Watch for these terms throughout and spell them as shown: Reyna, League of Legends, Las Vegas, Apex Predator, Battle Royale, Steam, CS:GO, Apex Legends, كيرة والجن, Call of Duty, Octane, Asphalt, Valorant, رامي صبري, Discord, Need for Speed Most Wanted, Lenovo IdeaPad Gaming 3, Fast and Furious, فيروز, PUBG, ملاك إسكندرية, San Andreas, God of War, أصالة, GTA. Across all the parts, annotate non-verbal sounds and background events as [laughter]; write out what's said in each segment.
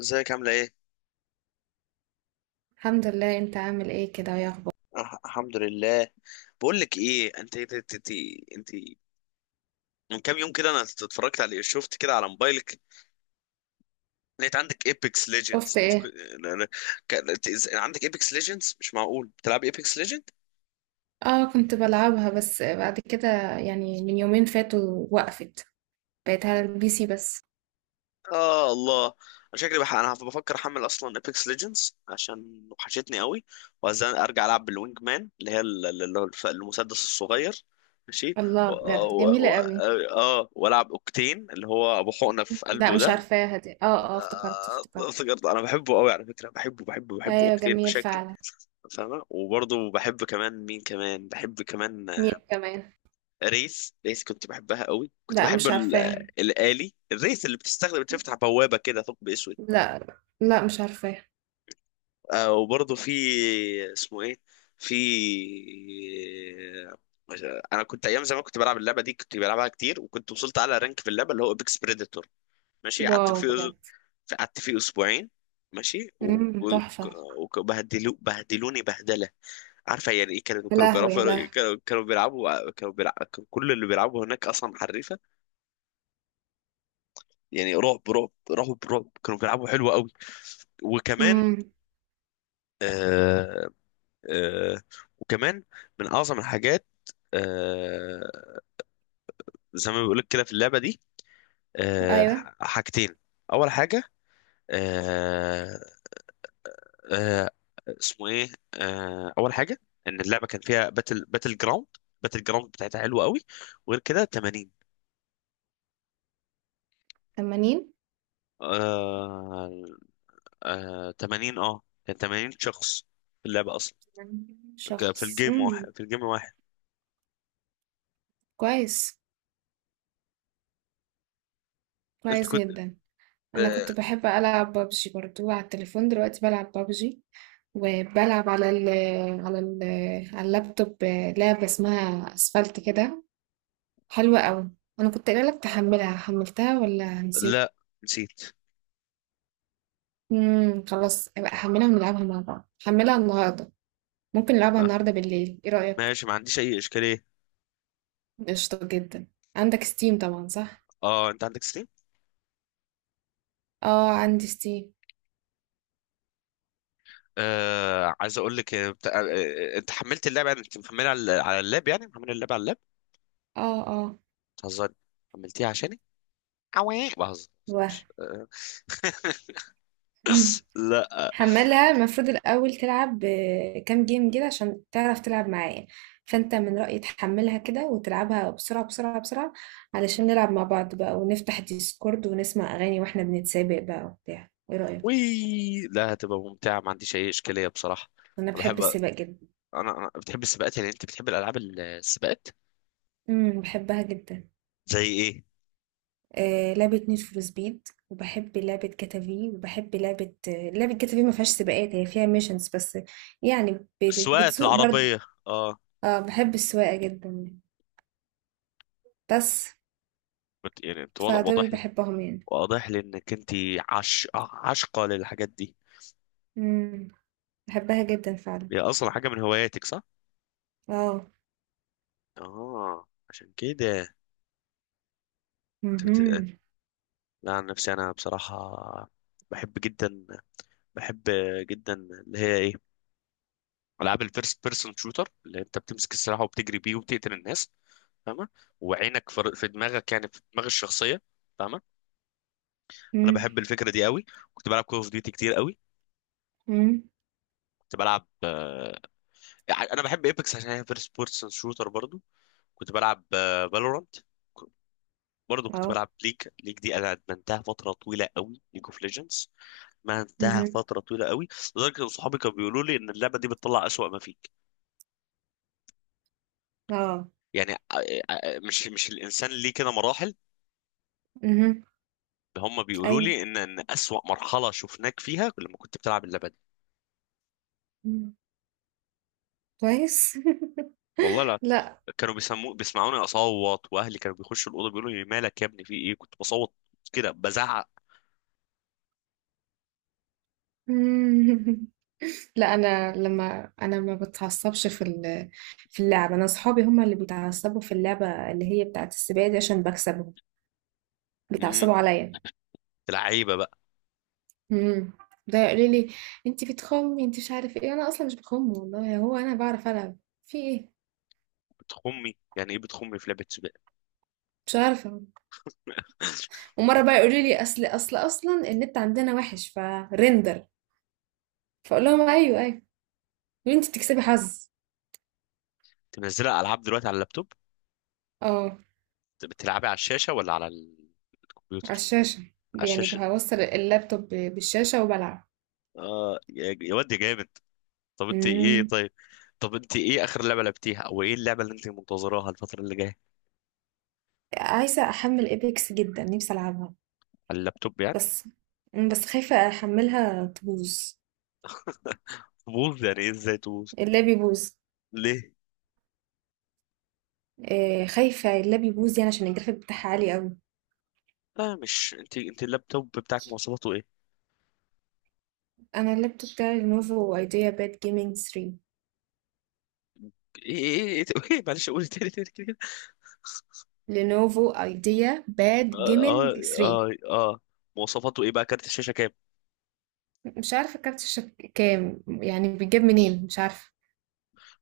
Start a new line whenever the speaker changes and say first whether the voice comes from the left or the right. left: ازيك عامله ايه؟
right: الحمد لله، انت عامل ايه كده يا اخبار؟
left: أه الحمد لله. بقول لك ايه، انت انت من كام يوم كده انا اتفرجت على شفت كده على موبايلك، لقيت عندك ايبكس ليجندز.
right: شفت
left: انت كو-
right: ايه؟
left: لا- لا، ك... انت إز- عندك ايبكس ليجندز، مش معقول بتلعب ايبكس ليجند.
right: اه، كنت بلعبها بس بعد كده يعني من يومين فاتوا وقفت. بقيت على البي سي بس.
left: اه الله، انا شكلي انا بفكر احمل اصلا ايبكس ليجندز عشان وحشتني قوي، وعايز ارجع العب بالوينج مان اللي هي ال- ال- اللي هو المسدس الصغير. ماشي.
right: الله،
left: و...
right: بجد
left: و...
right: جميلة
left: و...
right: قوي.
left: اه آه، والعب اوكتين اللي هو ابو حقنه في
right: لا،
left: قلبه
right: مش
left: ده.
right: عارفاها دي. اه اه، افتكرت افتكرت.
left: افتكرت. انا بحبه قوي على فكره، بحبه
right: ايوه،
left: اوكتيل
right: جميل
left: بشكل،
right: فعلا.
left: فاهمه؟ وبرضه بحب كمان، مين كمان بحب كمان؟
right: مين كمان؟
left: ريس، كنت بحبها قوي، كنت
right: لا،
left: بحب
right: مش
left: ال- آه،
right: عارفاها.
left: الالي الريس اللي بتستخدم بتفتح بوابه كده ثقب اسود.
right: لا. لا، مش عارفاها.
left: وبرضه في، اسمه ايه، في، انا كنت ايام زمان كنت بلعب اللعبه دي، كنت بلعبها كتير، وكنت وصلت اعلى رانك في اللعبه اللي هو ابيكس بريديتور. ماشي. قعدت
right: واو،
left: فيه،
right: بجد.
left: قعدت فيه اسبوعين. ماشي.
right: تحفة.
left: بهدلوني بهدله. عارفه يعني ايه؟ كانوا
right: يا
left: كانوا
right: لهوي يا
left: بيعرفوا،
right: لهوي.
left: كانوا بيلعبوا، كانوا بيلعبوا، كان كل اللي بيلعبوا هناك اصلا حريفه. يعني رعب رعب، كانوا بيلعبوا حلو قوي. وكمان،
right: امم.
left: آه آه وكمان من اعظم الحاجات، آه زي ما بيقولك كده في اللعبه دي، آه
right: ايوه،
left: حاجتين. اول حاجه، آه اسمه ايه، اول حاجه ان اللعبه كان فيها باتل جراوند، باتل جراوند بتاعتها حلوه قوي. وغير كده 80،
right: 80
left: آه 80، اه كان 80 شخص في اللعبه اصلا. في
right: شخص.
left: الجيم واحد،
right: امم.
left: في الجيم واحد.
right: كويس.
left: انت
right: كويس
left: كنت،
right: جدا. انا
left: آه،
right: كنت بحب العب بابجي برضو على التليفون، دلوقتي بلعب بابجي. وبلعب على ال على اللابتوب لعبة اسمها اسفلت كده. حلوة قوي. انا كنت قايله لك تحملها، حملتها ولا نسيت؟
left: لا نسيت.
right: خلاص، ابقى احملها ونلعبها مع بعض. حملها النهارده. ممكن نلعبها
left: آه،
right: النهارده بالليل، ايه رأيك؟
left: ماشي، ما عنديش اي اشكاليه.
right: قشطة جدا. عندك ستيم طبعا، صح؟
left: اه، انت عندك ستيم.
right: اه، عندي ستيم.
left: آه، عايز اقول لك، انت حملت اللعبه، يعني انت محملها على على اللاب، يعني محمل اللعبه على اللاب؟
right: اه اه
left: بتهزري، حملتيها عشاني؟ عوي بهزر.
right: واه.
left: آه.
right: [laughs]
left: لا.
right: حملها، المفروض الأول تلعب كام جيم كده عشان تعرف تلعب معايا. فأنت من رأيي تحملها كده وتلعبها بسرعة بسرعة بسرعة. علشان نلعب مع بعض بقى ونفتح ديسكورد ونسمع أغاني وإحنا بنتسابق بقى وبتاع، إيه رأيك؟
left: وي، لا هتبقى ممتعة، ما عنديش أي إشكالية بصراحة.
right: أنا
left: أنا بحب،
right: بحب السباق جدا.
left: أنا بتحب السباقات، يعني أنت بتحب الألعاب السباقات؟
right: بحبها جدا.
left: زي إيه؟
right: لعبة نيد فور سبيد وبحب لعبة جاتا. وبحب لعبة جاتا ما فيهاش سباقات، هي فيها ميشنز بس. يعني.
left: السواقات
right: بتسوق برضه.
left: العربية؟ أه.
right: اه، بحب السواقة جدا. بس.
left: يعني أنت واضح،
right: فدول اللي بحبهم يعني.
left: واضح لي إنك أنت عش آه، عاشقة للحاجات دي.
right: إمم، باحبها جدًا فعلًا.
left: هي أصلا حاجة من هواياتك صح؟
right: آه.
left: أه عشان كده أنت
right: اهم.
left: لا، عن نفسي أنا بصراحة بحب جدا، بحب اللي هي إيه؟ ألعاب الفيرست بيرسون شوتر، اللي أنت بتمسك السلاح وبتجري بيه وبتقتل الناس، فاهمه؟ وعينك في في دماغك، يعني في دماغ الشخصيه، فاهمه؟ انا
right: إمم.
left: بحب الفكره دي قوي. كنت بلعب كول اوف ديوتي كتير قوي.
right: إمم.
left: كنت بلعب، يعني انا بحب ايبكس عشان هي فيرست بيرسون شوتر برضو. كنت بلعب فالورانت. برضو كنت
right: آه.
left: بلعب ليج، ليج دي انا ادمنتها فتره طويله قوي، ليج اوف ليجندز، ما انتهى
right: اهم.
left: فتره طويله قوي. لدرجه ان صحابي كانوا بيقولوا لي ان اللعبه دي بتطلع اسوأ ما فيك.
right: آه.
left: يعني مش الانسان ليه كده مراحل؟
right: اهم.
left: هم بيقولوا
right: أيوه.
left: لي ان اسوأ مرحله شفناك فيها لما كنت بتلعب اللعبه دي.
right: إمم. كويس.
left: والله لا،
right: [laughs] لأ.
left: كانوا بيسمعوني اصوت، واهلي كانوا بيخشوا الاوضه بيقولوا لي مالك يا ابني، في ايه؟ كنت بصوت كده، بزعق.
right: إمم. لأ، أنا ما باتعصبش في في اللعبة. أنا أصحابي هم اللي بيتعصبوا في اللعبة اللي هي بتاعة السباق دي عشان باكسبهم.
left: امم،
right: بيتعصبوا عليَّ.
left: لعيبه بقى.
right: إمم. ده يقولوا لي: "أنتِ بتخمّي، أنتِ مش عارف إيه." أنا أصلًا مش باخُم والله، هو أنا باعرف ألعب. في إيه؟
left: بتخمي يعني ايه بتخمي في لعبه سباق؟
right: مش عارفة.
left: [laughs]
right: ومره بقى يقولوا لي اصلا النت عندنا وحش فريندر. فاقول لهم ايوه ايوه. يقولوا انت بتكسبي حظ.
left: تنزلها العاب دلوقتي على اللابتوب؟
right: اه.
left: بتلعبي على الشاشه ولا على
right: على
left: الكمبيوتر؟
right: الشاشه.
left: على
right: يعني
left: الشاشه.
right: بوصل اللابتوب بالشاشه وبلعب.
left: اه يا يا واد يا جامد. طب انت ايه
right: امم.
left: طيب، طب انت ايه اخر لعبه لعبتيها، او ايه اللعبه اللي انت منتظراها الفتره اللي جايه؟
right: عايزه احمل ايبكس جدا، نفسي العبها.
left: على اللابتوب يعني؟
right: بس. بس خايفه احملها تبوظ.
left: تبوظ يعني ايه، ازاي تبوظ؟
right: اللاب يبوظ.
left: ليه؟
right: خايفه اللاب يبوظ يعني عشان الجرافيك بتاعها عالي قوي.
left: لا مش انت، انت اللابتوب بتاعك مواصفاته
right: انا اللابتوب بتاعي لينوفو ايديا باد جيمنج 3.
left: ايه؟ ايه ايه ايه، معلش قول تاني، تاني كده كده.
right: لينوفو ايديا باد
left: اه. اه
right: جيمنج 3.
left: اه آه. مواصفاته ايه بقى، كارت الشاشه كام؟
right: مش عارفة كارت الشبكة كام، يعني بيجيب منين، مش عارفة.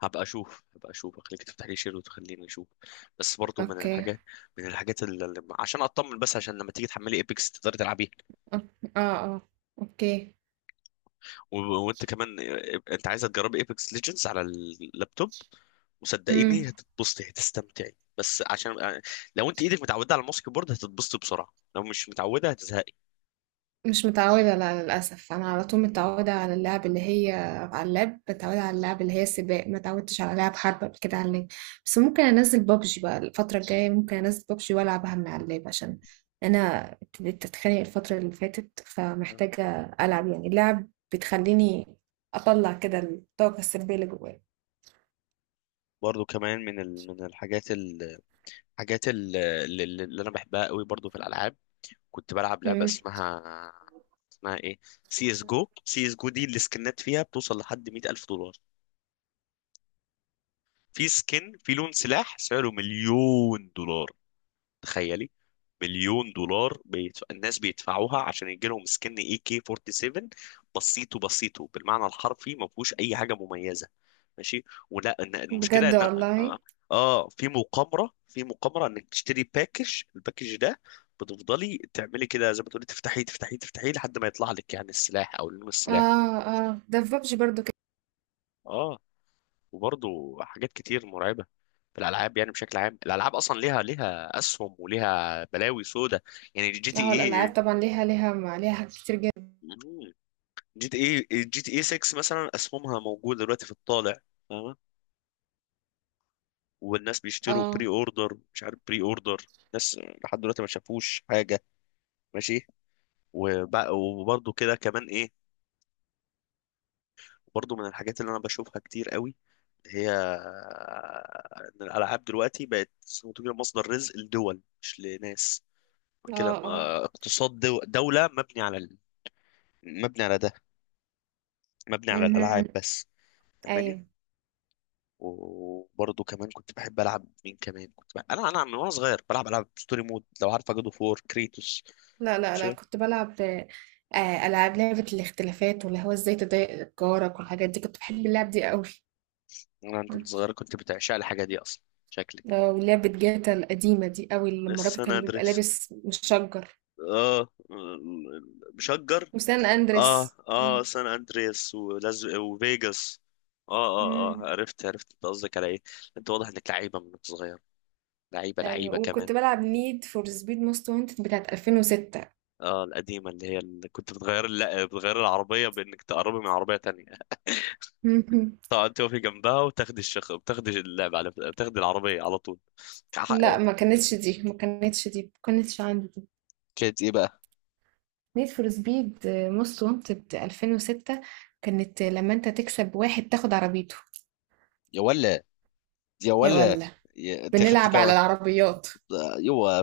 left: هبقى اشوف، هبقى اشوف، اخليك تفتح لي شير وتخليني اشوف، بس برضو من
right: اوكي.
left: الحاجات، من الحاجات عشان اطمن بس، عشان لما تيجي تحملي ايبكس تقدري تلعبيها.
right: اه اه، اوكي.
left: وانت كمان، انت عايزه تجربي ايبكس ليجندز على اللابتوب،
right: امم.
left: وصدقيني هتتبسطي هتستمتعي، بس عشان لو انت ايدك متعوده على الماسك بورد هتتبسطي بسرعه، لو مش متعوده هتزهقي.
right: مش متعودة، لا، للأسف، أنا على طول متعودة على اللعب اللي هي على اللاب، متعودة على اللعب اللي هي سباق. ما تعودتش على لعب حرب قبل كده على اللاب. بس ممكن أنزل بابجي بقى الفترة الجاية، ممكن أنزل بابجي وألعبها من على اللاب عشان أنا ابتديت أتخانق الفترة اللي فاتت، فمحتاجة ألعب يعني، اللعب بتخليني أطلع كده الطاقة السلبية اللي جوايا.
left: برضو كمان من الحاجات، حاجات اللي انا بحبها قوي برضو في الالعاب، كنت بلعب لعبه
right: امم
left: اسمها، اسمها ايه، سي اس جو. سي اس جو دي السكنات فيها بتوصل لحد 100,000 دولار. في سكن، في لون سلاح سعره مليون دولار، تخيلي. مليون دولار الناس بيدفعوها عشان يجي لهم سكن اي كي 47، بسيطه، بسيطه بالمعنى الحرفي ما فيهوش اي حاجه مميزه. ماشي؟ ولا ان المشكله
right: بجد
left: ان، اه،
right: والله.
left: في مقامره، في مقامره انك تشتري باكج، الباكج ده بتفضلي تعملي كده زي ما تقولي، تفتحي لحد ما يطلع لك يعني السلاح او لون السلاح.
right: اه اه، ده في بابجي برضو كده.
left: اه. وبرضه حاجات كتير مرعبه في الالعاب، يعني بشكل عام الالعاب اصلا ليها، ليها اسهم وليها بلاوي سودة. يعني
right: اه، الالعاب طبعا ليها حاجات كتير جدا.
left: اي جي تي جي تي اي 6 مثلا اسهمها موجوده دلوقتي في الطالع، فاهمه؟ والناس بيشتروا
right: اه
left: بري اوردر، مش عارف بري اوردر، ناس لحد دلوقتي ما شافوش حاجه. ماشي؟ وبرضه كده كمان ايه، برضه من الحاجات اللي انا بشوفها كتير قوي، هي ان الالعاب دلوقتي بقت زي ما تقول مصدر رزق لدول، مش لناس
right: اه
left: كده.
right: اه.
left: ما اقتصاد دوله مبني مبني على ده، مبني على
right: امم.
left: الالعاب بس، فاهماني؟
right: ايوه.
left: وبرضه كمان كنت بحب العب، مين كمان كنت بحب، انا انا من وانا صغير بلعب العاب ستوري مود، لو عارفه جادو فور كريتوس.
right: لا لا لا،
left: شيء.
right: كنت بلعب لعبه الاختلافات واللي هو ازاي تضايق جارك والحاجات دي، كنت بحب اللعب دي قوي.
left: انا انت صغير كنت بتعشق الحاجه دي اصلا، شكلك.
right: ولعبه جاتا القديمه دي قوي لما الراجل
left: سان
right: كان بيبقى
left: اندريس،
right: لابس مشجر.
left: اه، مشجر.
right: وسان
left: اه
right: اندريس، آه.
left: اه سان اندريس وفيجاس.
right: امم.
left: اه عرفت، عرفت انت قصدك على ايه. انت واضح انك لعيبه من وأنت صغير، لعيبه
right: ايوه،
left: لعيبه كمان.
right: وكنت بلعب نيد فور سبيد موست وانتد بتاعت 2006.
left: اه، القديمه اللي هي اللي كنت بتغير، لا بتغير العربيه بانك تقربي من عربيه تانية،
right: [laughs]
left: طبعا توفي جنبها وتاخدي الشخ، بتاخدي العربية على طول. كح-
right: لا، ما كانتش دي، ما كانتش دي، ما كانتش عندي دي.
left: كانت ايه بقى؟
right: نيد فور سبيد موست وانتد 2006. كانت لما انت تكسب واحد تاخد عربيته.
left: يا ولا، يا
right: يا
left: ولا،
right: ولا!
left: انت خدت
right: بنلعب على
left: كمان؟
right: العربيات.
left: يوا،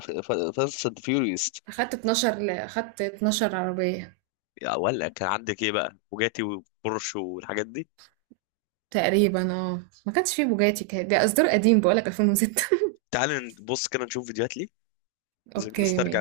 left: فاست اند فيوريوس.
right: اخدت 12 عربية.
left: يا ولا، كان عندك ايه بقى، بوجاتي وبورش والحاجات دي؟
right: تقريبا، اه، ما كانش فيه بوجاتي كده، ده اصدار قديم بقولك 2006.
left: تعال نبص كده نشوف فيديوهات ليه،
right: [laughs] اوكي
left: نسترجع.
right: ماشي.